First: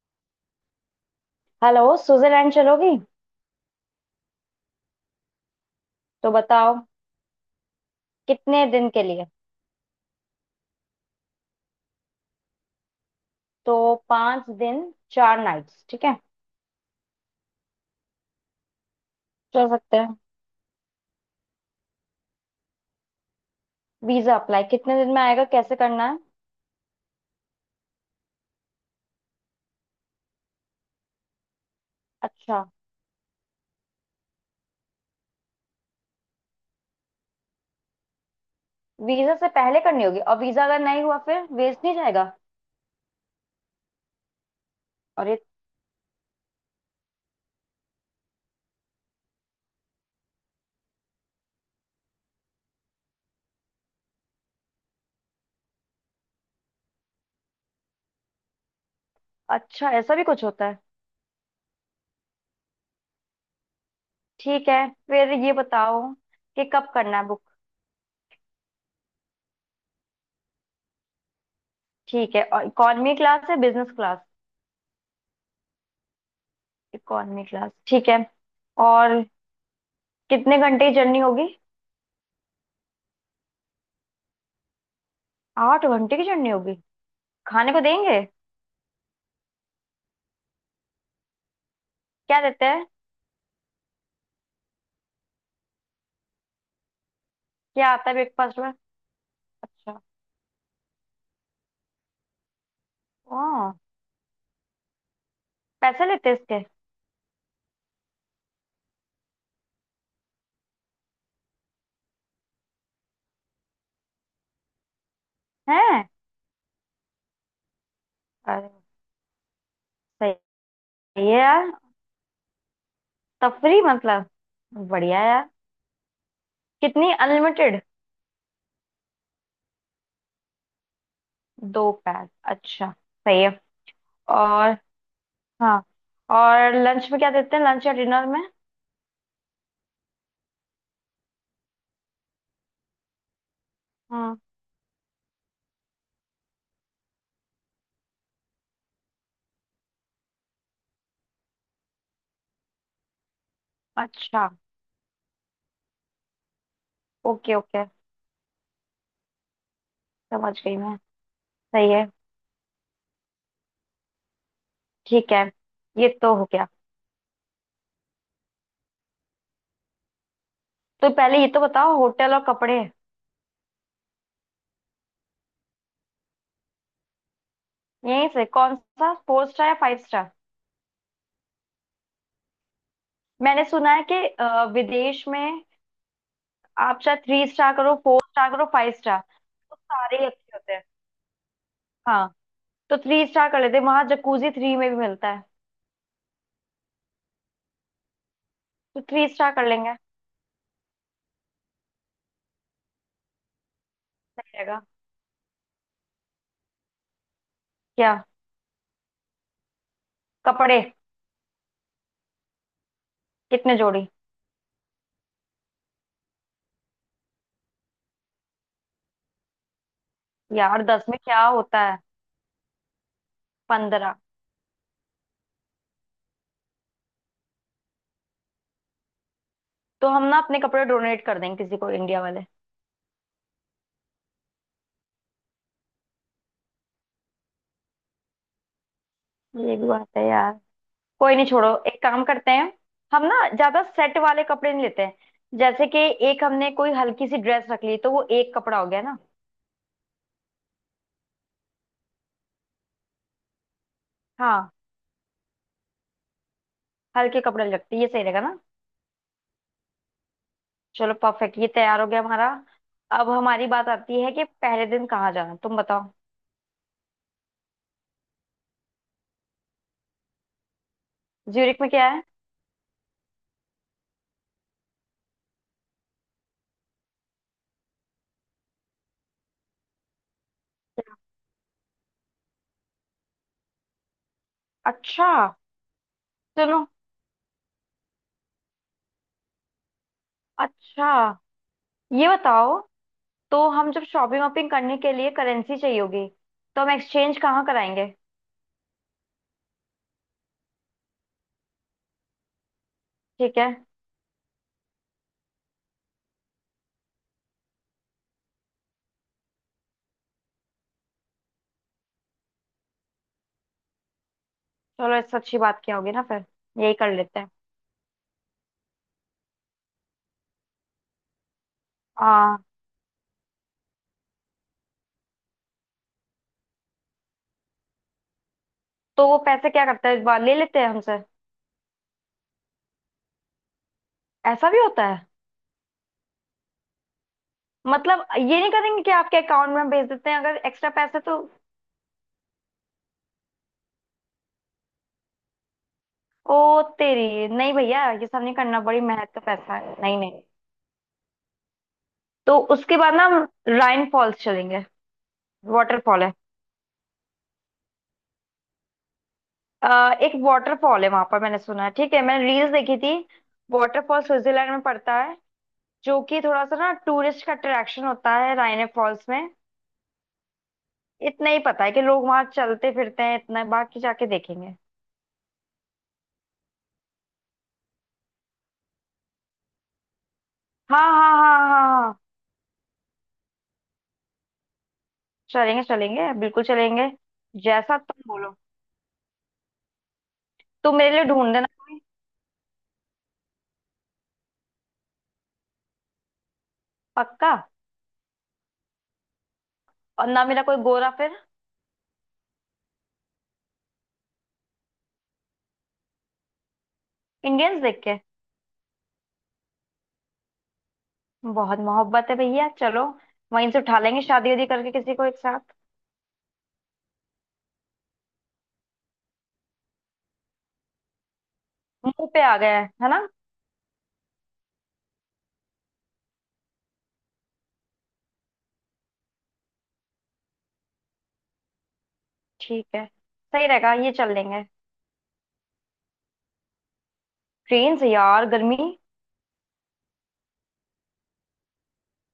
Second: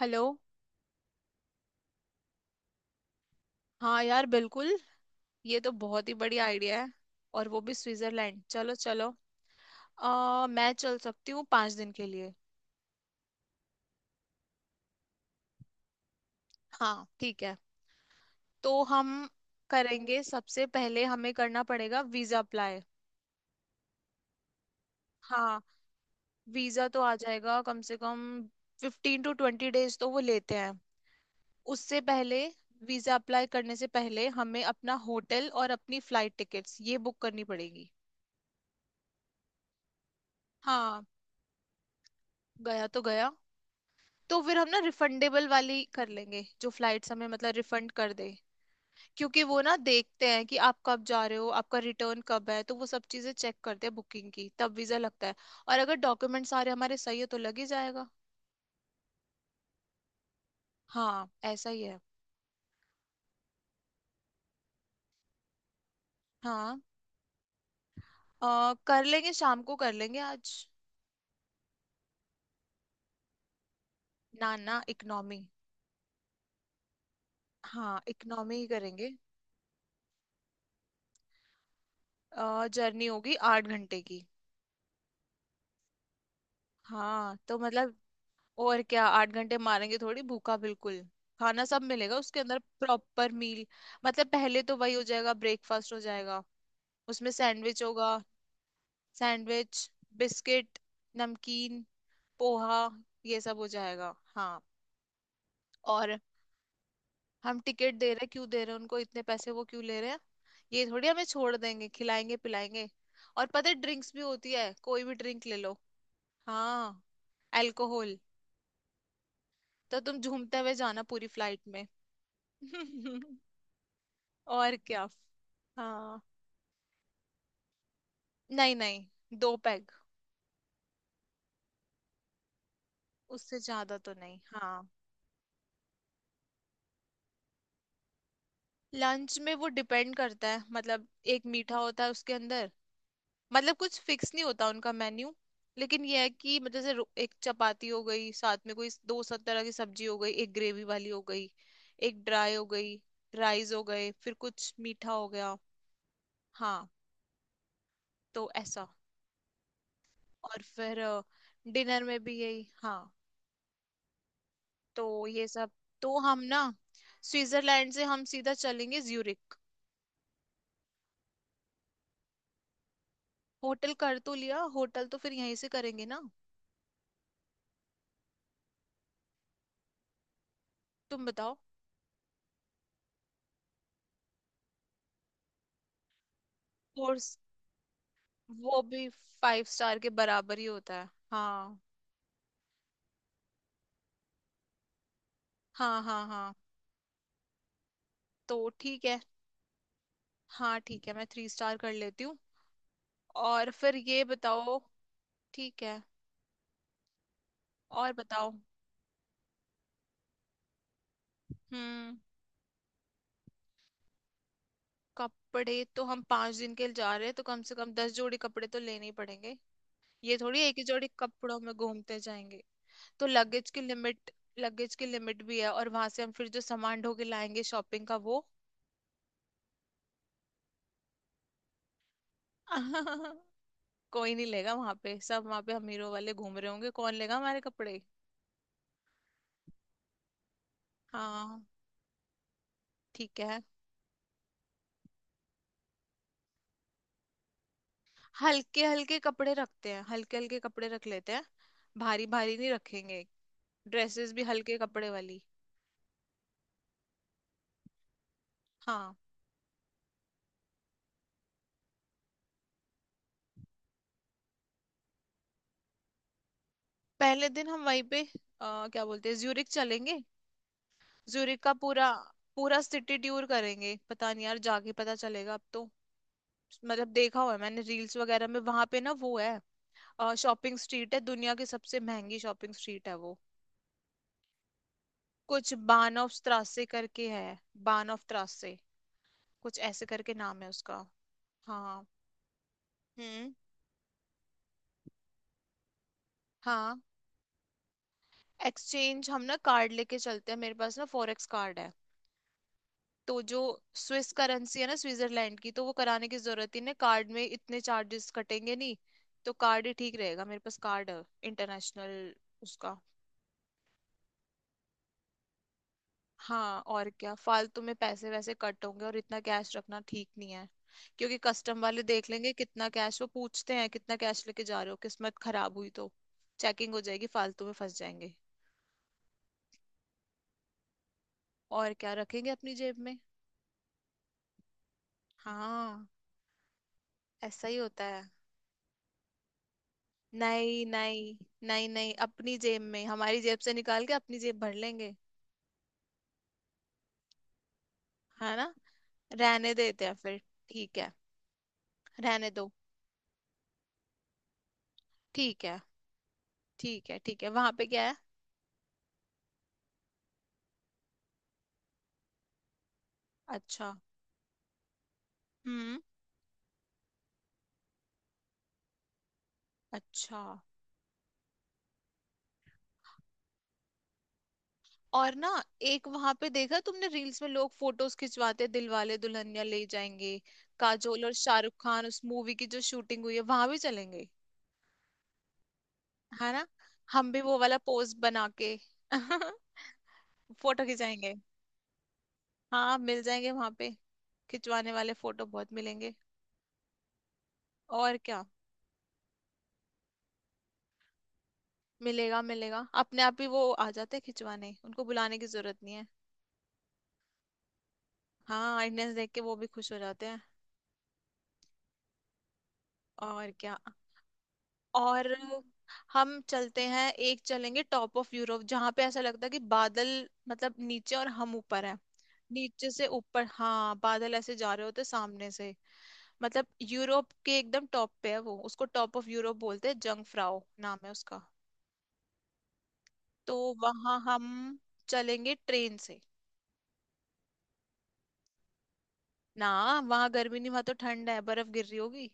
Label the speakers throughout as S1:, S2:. S1: Hello.
S2: Hello Switzerland चलोगी।
S1: हाँ यार बिल्कुल। ये तो बहुत ही
S2: तो
S1: बढ़िया
S2: बताओ,
S1: आइडिया है। और वो भी स्विट्जरलैंड
S2: कितने
S1: चलो
S2: दिन के
S1: चलो।
S2: लिए।
S1: मैं चल सकती हूँ 5 दिन के लिए।
S2: तो पाँच दिन चार नाइट्स ठीक है,
S1: हाँ ठीक है। तो हम
S2: चल सकते हैं।
S1: करेंगे, सबसे पहले हमें करना पड़ेगा वीजा अप्लाई।
S2: वीजा अप्लाई कितने दिन में आएगा,
S1: हाँ।
S2: कैसे करना है।
S1: वीजा तो आ जाएगा कम से कम 15-20 days तो वो लेते हैं। उससे पहले
S2: अच्छा।
S1: वीजा अप्लाई करने से पहले हमें अपना होटल और अपनी फ्लाइट टिकट्स ये बुक करनी पड़ेगी।
S2: वीजा से पहले करनी होगी, और वीजा अगर नहीं
S1: हाँ।
S2: हुआ फिर वेस्ट नहीं जाएगा।
S1: गया तो गया। तो फिर हम ना
S2: और ये
S1: रिफंडेबल वाली कर लेंगे जो फ्लाइट्स हमें मतलब रिफंड कर दे। क्योंकि वो ना देखते हैं कि आप कब जा रहे हो, आपका रिटर्न कब है, तो वो सब चीजें चेक करते हैं बुकिंग की, तब वीजा लगता है। और अगर डॉक्यूमेंट सारे हमारे सही है तो लग ही जाएगा।
S2: अच्छा, ऐसा भी कुछ होता है।
S1: हाँ ऐसा ही है।
S2: ठीक है, फिर ये बताओ कि
S1: हाँ।
S2: कब करना है बुक।
S1: कर लेंगे, शाम को कर लेंगे आज।
S2: ठीक है, और इकॉनमी क्लास है बिजनेस क्लास।
S1: ना ना इकनॉमी।
S2: इकॉनमी क्लास
S1: हाँ
S2: ठीक है।
S1: इकनॉमी ही करेंगे।
S2: और कितने घंटे की जर्नी होगी।
S1: जर्नी होगी 8 घंटे की।
S2: आठ घंटे की जर्नी होगी।
S1: हाँ तो
S2: खाने को
S1: मतलब
S2: देंगे।
S1: और क्या 8 घंटे मारेंगे थोड़ी भूखा बिल्कुल। खाना सब मिलेगा उसके
S2: क्या
S1: अंदर
S2: देते हैं।
S1: प्रॉपर मील। मतलब पहले तो वही हो जाएगा ब्रेकफास्ट हो जाएगा। उसमें सैंडविच
S2: क्या आता है
S1: होगा।
S2: ब्रेकफास्ट में।
S1: सैंडविच,
S2: अच्छा।
S1: बिस्किट, नमकीन, पोहा
S2: ओ,
S1: ये सब हो जाएगा। हाँ।
S2: पैसे
S1: और
S2: लेते हैं इसके।
S1: हम टिकट दे रहे हैं, क्यों दे रहे हैं उनको इतने पैसे, वो क्यों ले रहे हैं। ये थोड़ी हमें छोड़ देंगे, खिलाएंगे पिलाएंगे। और पता है ड्रिंक्स भी होती है, कोई भी ड्रिंक ले लो।
S2: हैं।
S1: हाँ। अल्कोहल।
S2: अरे,
S1: तो तुम
S2: सही
S1: झूमते हुए जाना
S2: है
S1: पूरी फ्लाइट
S2: यार।
S1: में।
S2: तफरी मतलब,
S1: और क्या।
S2: बढ़िया यार।
S1: हाँ।
S2: कितनी, अनलिमिटेड।
S1: नहीं नहीं 2 पैग।
S2: दो पैक, अच्छा सही है।
S1: उससे ज्यादा तो नहीं,
S2: और।
S1: हाँ।
S2: हाँ, और लंच में क्या देते हैं, लंच या डिनर में।
S1: लंच में वो डिपेंड करता है, मतलब एक मीठा होता है उसके अंदर। मतलब कुछ फिक्स
S2: हम्म।
S1: नहीं होता उनका मेन्यू। लेकिन यह है कि मतलब जैसे एक चपाती हो गई, साथ में कोई दो सब तरह की सब्जी हो गई, एक ग्रेवी वाली हो गई, एक ड्राई हो गई, राइस हो गए, फिर
S2: अच्छा,
S1: कुछ मीठा हो गया। हाँ।
S2: ओके ओके,
S1: तो ऐसा।
S2: समझ
S1: और
S2: गई मैं।
S1: फिर
S2: सही
S1: डिनर
S2: है।
S1: में भी यही। हाँ। तो
S2: ठीक है,
S1: ये सब।
S2: ये
S1: तो
S2: तो
S1: हम
S2: हो
S1: ना
S2: गया।
S1: स्विट्जरलैंड से हम सीधा चलेंगे ज्यूरिख।
S2: तो पहले ये तो बताओ, होटल और कपड़े।
S1: होटल कर तो लिया, होटल तो फिर यहीं से करेंगे ना।
S2: यहीं से कौन सा, फोर स्टार या फाइव स्टार।
S1: तुम बताओ।
S2: मैंने सुना है कि विदेश में आप चाहे
S1: 4।
S2: थ्री स्टार करो फोर स्टार करो
S1: वो
S2: फाइव
S1: भी
S2: स्टार,
S1: फाइव
S2: तो
S1: स्टार के
S2: सारे ही अच्छे
S1: बराबर ही
S2: होते हैं।
S1: होता है। हाँ
S2: हाँ, तो थ्री स्टार कर लेते हैं, वहां जकूजी थ्री में भी मिलता है।
S1: हाँ हाँ हाँ तो
S2: तो
S1: ठीक है।
S2: थ्री स्टार कर लेंगे।
S1: हाँ ठीक है, मैं 3 स्टार कर लेती हूँ। और फिर ये
S2: सही
S1: बताओ।
S2: रहेगा।
S1: ठीक है। और
S2: क्या।
S1: बताओ।
S2: कपड़े।
S1: हम्म।
S2: कितने जोड़ी।
S1: कपड़े तो हम 5 दिन के लिए जा रहे हैं तो कम से कम 10 जोड़ी कपड़े तो लेने ही पड़ेंगे। ये थोड़ी एक
S2: यार
S1: ही
S2: दस
S1: जोड़ी
S2: में क्या
S1: कपड़ों में
S2: होता है।
S1: घूमते जाएंगे। तो लगेज की
S2: पंद्रह।
S1: लिमिट, लगेज की लिमिट भी है, और वहां से हम फिर जो सामान ढो के लाएंगे शॉपिंग का वो।
S2: तो हम ना अपने कपड़े डोनेट कर देंगे किसी को इंडिया वाले।
S1: कोई नहीं लेगा वहां पे, सब वहां पे अमीरों वाले घूम रहे होंगे, कौन लेगा हमारे कपड़े।
S2: ये भी बात है यार। कोई नहीं
S1: हाँ।
S2: छोड़ो, एक काम करते हैं। हम
S1: ठीक
S2: ना
S1: है,
S2: ज्यादा सेट वाले कपड़े नहीं लेते हैं, जैसे कि एक हमने कोई हल्की सी ड्रेस रख ली, तो वो एक कपड़ा
S1: हल्के
S2: हो गया
S1: हल्के
S2: ना।
S1: कपड़े रखते हैं, हल्के हल्के कपड़े रख लेते हैं। भारी भारी नहीं रखेंगे। ड्रेसेस भी
S2: हाँ,
S1: हल्के कपड़े वाली।
S2: हल्के कपड़े लगते ये सही रहेगा ना।
S1: हाँ।
S2: चलो परफेक्ट, ये तैयार हो गया हमारा। अब हमारी बात आती है कि पहले दिन कहाँ जाना, तुम बताओ।
S1: पहले दिन हम वहीं पे क्या बोलते हैं ज्यूरिक चलेंगे। ज्यूरिक का
S2: ज्यूरिख में
S1: पूरा,
S2: क्या है।
S1: पूरा सिटी टूर करेंगे, पता नहीं यार जाके पता चलेगा अब तो। मतलब देखा हुआ है मैंने रील्स वगैरह में वहां पे, ना वो है शॉपिंग स्ट्रीट है, दुनिया की सबसे महंगी शॉपिंग स्ट्रीट है वो।
S2: अच्छा।
S1: कुछ बान ऑफ
S2: सुनो।
S1: त्रासे करके है। बान ऑफ त्रासे, कुछ ऐसे करके नाम है उसका।
S2: अच्छा,
S1: हाँ।
S2: ये बताओ,
S1: हम्म।
S2: तो हम जब शॉपिंग वॉपिंग करने के लिए करेंसी चाहिए होगी, तो हम
S1: हाँ।
S2: एक्सचेंज कहाँ कराएंगे।
S1: एक्सचेंज हम ना कार्ड लेके चलते हैं, मेरे पास ना फॉरेक्स कार्ड है। तो जो
S2: ठीक है।
S1: स्विस करेंसी है ना स्विट्जरलैंड की, तो वो कराने की जरूरत ही नहीं, कार्ड में इतने चार्जेस कटेंगे नहीं। तो कार्ड ही ठीक रहेगा, मेरे पास कार्ड है, इंटरनेशनल, उसका।
S2: चलो इससे अच्छी बात क्या होगी ना फिर।
S1: हाँ
S2: यही
S1: और
S2: कर
S1: क्या
S2: लेते हैं।
S1: फालतू में पैसे वैसे कट होंगे, और इतना कैश रखना ठीक नहीं है। क्योंकि कस्टम वाले देख लेंगे
S2: हाँ,
S1: कितना कैश, वो पूछते हैं कितना कैश लेके जा रहे हो, किस्मत खराब हुई तो चेकिंग हो जाएगी, फालतू में फंस जाएंगे।
S2: तो वो पैसे क्या करते हैं, इस बार ले लेते हैं हमसे।
S1: और क्या रखेंगे अपनी जेब में।
S2: ऐसा भी होता है।
S1: हाँ ऐसा ही होता है।
S2: मतलब ये नहीं करेंगे कि आपके अकाउंट में हम भेज देते हैं अगर
S1: नहीं
S2: एक्स्ट्रा पैसे
S1: नहीं।
S2: तो।
S1: नहीं नहीं अपनी जेब में, हमारी जेब से निकाल के अपनी जेब भर लेंगे।
S2: ओ तेरी, नहीं भैया, ये सब
S1: है
S2: नहीं
S1: ना।
S2: करना, बड़ी मेहनत का
S1: रहने
S2: पैसा है,
S1: देते हैं
S2: नहीं
S1: फिर।
S2: नहीं।
S1: ठीक है, रहने
S2: तो
S1: दो।
S2: उसके बाद ना हम राइन फॉल्स चलेंगे।
S1: ठीक है।
S2: वाटरफॉल है।
S1: ठीक है ठीक है, वहां पे क्या है।
S2: अ, एक वाटरफॉल है वहां पर, मैंने सुना है, ठीक है, मैंने रील्स देखी थी।
S1: अच्छा।
S2: वाटरफॉल स्विट्जरलैंड में पड़ता है,
S1: हम्म।
S2: जो कि थोड़ा सा ना टूरिस्ट का अट्रैक्शन होता है, राइन फॉल्स में।
S1: अच्छा।
S2: इतना ही पता है कि लोग वहां चलते फिरते हैं, इतना, बाकी जाके देखेंगे।
S1: और ना एक वहां पे देखा तुमने रील्स में, लोग फोटोज खिंचवाते। दिल वाले दुल्हनिया ले जाएंगे,
S2: हाँ
S1: काजोल और
S2: हाँ हाँ
S1: शाहरुख
S2: हाँ
S1: खान,
S2: हाँ,
S1: उस मूवी की जो शूटिंग हुई है वहां भी चलेंगे।
S2: चलेंगे चलेंगे
S1: है
S2: बिल्कुल
S1: ना।
S2: चलेंगे।
S1: हम भी वो वाला
S2: जैसा
S1: पोज
S2: तुम
S1: बना
S2: बोलो।
S1: के फोटो
S2: तुम मेरे लिए
S1: खिंचाएंगे।
S2: ढूंढ देना कोई।
S1: हाँ मिल जाएंगे वहां पे, खिंचवाने वाले फोटो बहुत मिलेंगे।
S2: पक्का।
S1: और क्या।
S2: और ना मेरा कोई गोरा फिर,
S1: मिलेगा मिलेगा, अपने आप ही वो आ जाते हैं खिंचवाने, उनको बुलाने की जरूरत नहीं है।
S2: इंडियंस देख के।
S1: हाँ आइडनेस देख के वो भी खुश हो जाते हैं।
S2: बहुत मोहब्बत है भैया, चलो
S1: और
S2: वहीं
S1: क्या।
S2: से उठा लेंगे शादी उदी करके किसी को,
S1: और
S2: एक साथ।
S1: हम चलते हैं, एक चलेंगे टॉप ऑफ यूरोप, जहां पे ऐसा लगता है कि बादल, मतलब नीचे और हम ऊपर हैं।
S2: मुंह पे आ गया है
S1: नीचे से
S2: है ना।
S1: ऊपर, हाँ बादल ऐसे जा रहे होते सामने से। मतलब यूरोप के एकदम टॉप पे है वो, उसको टॉप ऑफ यूरोप बोलते हैं, जंग फ्राउ नाम है उसका।
S2: ठीक है
S1: तो
S2: सही रहेगा, ये
S1: वहां
S2: चल
S1: हम
S2: लेंगे।
S1: चलेंगे ट्रेन से।
S2: ट्रेन से यार गर्मी।
S1: ना, वहां गर्मी नहीं, वहां तो ठंड है, बर्फ गिर रही होगी।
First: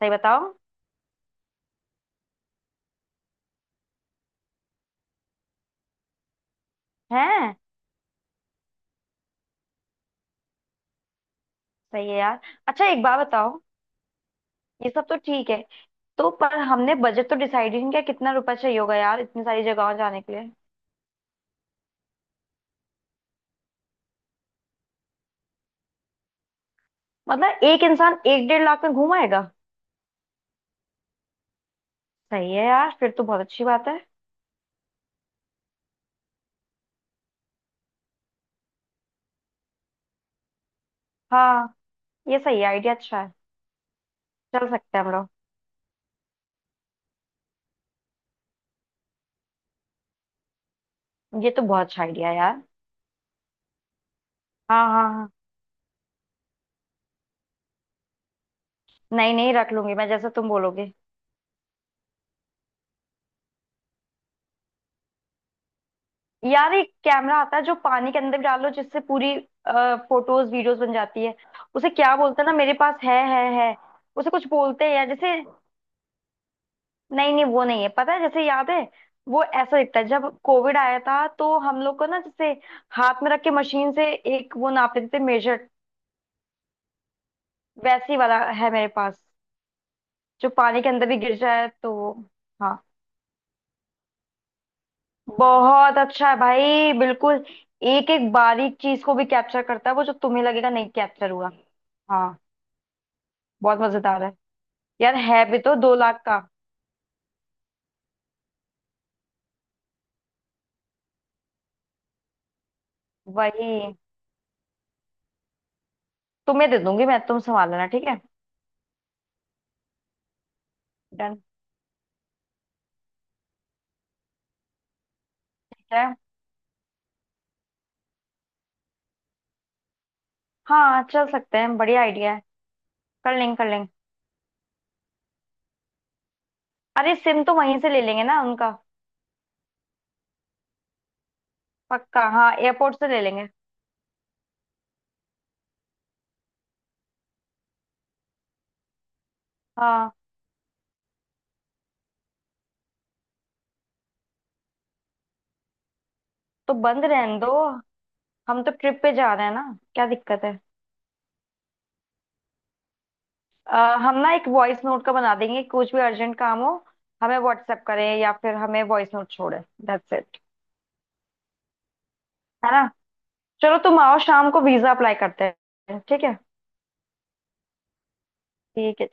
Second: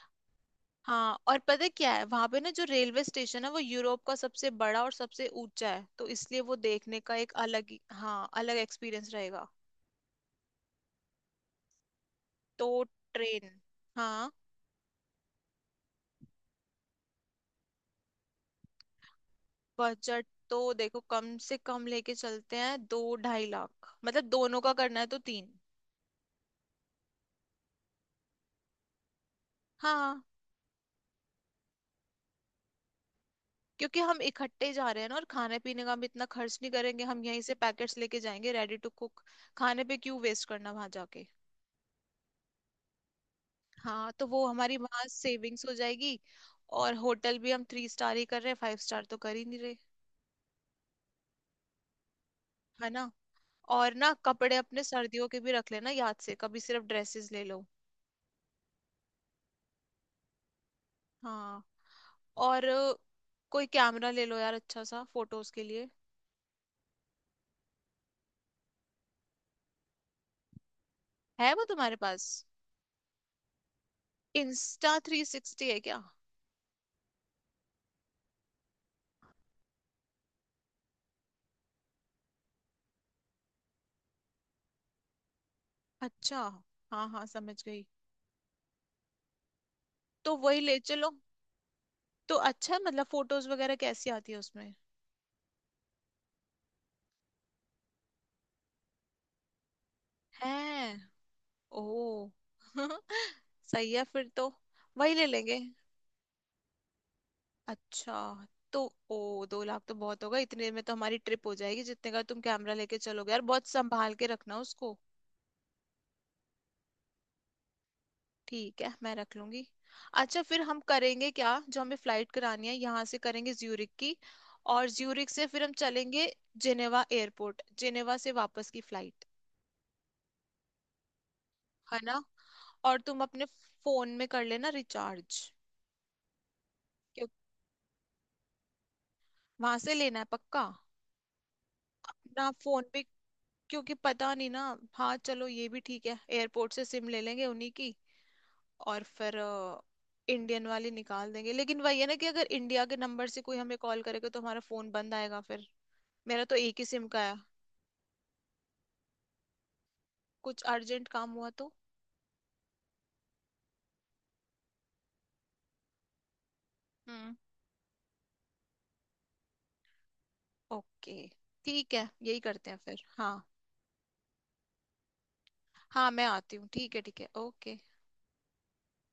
S2: सही बताओ।
S1: हाँ और पता है क्या है वहां पे, ना जो रेलवे स्टेशन है वो यूरोप का सबसे बड़ा और सबसे ऊंचा है, तो इसलिए वो देखने का एक
S2: है।
S1: हाँ अलग एक्सपीरियंस रहेगा।
S2: सही है यार।
S1: तो
S2: अच्छा एक बात
S1: ट्रेन।
S2: बताओ,
S1: हाँ।
S2: ये सब तो ठीक है, तो पर हमने बजट तो डिसाइड ही नहीं किया, कितना रुपया चाहिए होगा यार इतनी सारी जगहों जाने
S1: बजट
S2: के लिए।
S1: तो देखो कम से कम लेके चलते हैं 2-2.5 लाख, मतलब दोनों का करना है तो 3।
S2: मतलब एक इंसान एक डेढ़ लाख में घूम आएगा।
S1: हाँ।
S2: सही है यार, फिर तो बहुत अच्छी बात है।
S1: क्योंकि हम इकट्ठे जा रहे हैं ना, और खाने पीने का भी इतना खर्च नहीं करेंगे, हम यहीं से पैकेट्स लेके जाएंगे रेडी टू कुक। खाने पे क्यों वेस्ट करना वहां जाके।
S2: हाँ, ये सही है, आइडिया अच्छा है।
S1: हाँ तो वो
S2: चल
S1: हमारी
S2: सकते हैं
S1: वहां
S2: हम लोग।
S1: सेविंग्स हो जाएगी। और होटल भी हम 3 स्टार ही कर रहे हैं, 5 स्टार तो कर ही नहीं रहे।
S2: ये तो बहुत अच्छा आइडिया है यार।
S1: है ना। और ना कपड़े अपने
S2: हाँ हाँ
S1: सर्दियों
S2: हाँ,
S1: के भी रख लेना याद से, कभी सिर्फ ड्रेसेस ले लो।
S2: नहीं नहीं, रख लूंगी मैं जैसा तुम बोलोगे।
S1: हाँ। और कोई कैमरा ले लो यार अच्छा सा फोटोज के लिए।
S2: यार एक कैमरा आता है जो पानी के अंदर भी डालो, जिससे पूरी फोटोज वीडियोस बन जाती है।
S1: है वो
S2: उसे
S1: तुम्हारे
S2: क्या
S1: पास।
S2: बोलते हैं ना, मेरे पास है, है है। उसे कुछ बोलते हैं
S1: इंस्टा
S2: यार,
S1: थ्री
S2: जैसे,
S1: सिक्सटी है क्या।
S2: नहीं नहीं वो नहीं है, पता है जैसे याद है, वो ऐसा दिखता है, जब कोविड आया था तो हम लोग को ना जैसे हाथ में रख के मशीन से एक वो नाप लेते थे, मेजर।
S1: अच्छा। हाँ हाँ समझ गई।
S2: वैसी वाला है मेरे पास,
S1: तो
S2: जो
S1: वही ले
S2: पानी के अंदर
S1: चलो।
S2: भी गिर जाए तो वो-।
S1: तो अच्छा
S2: हाँ,
S1: है, मतलब फोटोज वगैरह कैसी आती है उसमें।
S2: बहुत अच्छा है भाई, बिल्कुल। एक एक बारीक चीज को भी कैप्चर करता है वो, जो तुम्हें
S1: है।
S2: लगेगा नहीं कैप्चर हुआ।
S1: ओ।
S2: हाँ, बहुत
S1: सही है
S2: मजेदार
S1: फिर
S2: है।
S1: तो। वही
S2: यार
S1: ले
S2: है
S1: लेंगे।
S2: भी तो दो लाख का।
S1: अच्छा। तो ओ 2 लाख तो बहुत होगा, इतने में तो हमारी ट्रिप हो जाएगी जितने का तुम कैमरा लेके चलोगे। यार बहुत
S2: वही
S1: संभाल के रखना उसको।
S2: तुम्हें दे दूंगी मैं, तुम संभाल लेना, ठीक है।
S1: ठीक है मैं रख लूंगी। अच्छा फिर हम करेंगे
S2: डन।
S1: क्या जो हमें फ्लाइट करानी है यहाँ से करेंगे ज्यूरिक की। और ज्यूरिक से फिर हम
S2: ठीक है।
S1: चलेंगे जिनेवा एयरपोर्ट, जिनेवा से वापस की फ्लाइट।
S2: हाँ चल सकते हैं,
S1: है
S2: बढ़िया
S1: ना।
S2: आइडिया है।
S1: और तुम
S2: कर
S1: अपने
S2: लेंगे कर लेंगे।
S1: फोन में कर लेना रिचार्ज।
S2: अरे
S1: क्यों,
S2: सिम तो वहीं से ले लेंगे ना उनका।
S1: वहां से लेना है पक्का।
S2: पक्का
S1: अपना
S2: हाँ,
S1: फोन
S2: एयरपोर्ट
S1: पे
S2: से ले लेंगे।
S1: क्योंकि पता नहीं ना। हाँ चलो ये भी ठीक है, एयरपोर्ट से सिम ले लेंगे उन्हीं की। और फिर
S2: हाँ,
S1: इंडियन वाली निकाल देंगे, लेकिन वही है ना कि अगर इंडिया के नंबर से कोई हमें कॉल करेगा तो हमारा फोन बंद आएगा फिर। मेरा तो
S2: तो
S1: एक ही
S2: बंद
S1: सिम का है।
S2: रहने दो, हम तो ट्रिप पे जा रहे हैं ना, क्या दिक्कत है।
S1: कुछ अर्जेंट काम हुआ तो।
S2: अ, हम ना एक वॉइस नोट का बना देंगे, कुछ भी अर्जेंट काम हो
S1: हम्म।
S2: हमें व्हाट्सएप करें या फिर हमें वॉइस नोट छोड़े। That's it.
S1: ओके ठीक है यही करते
S2: है
S1: हैं
S2: ना,
S1: फिर, हाँ।
S2: चलो तुम आओ शाम को वीजा अप्लाई करते हैं,
S1: हाँ
S2: ठीक
S1: मैं
S2: है।
S1: आती हूँ, ठीक है ओके।
S2: ठीक है।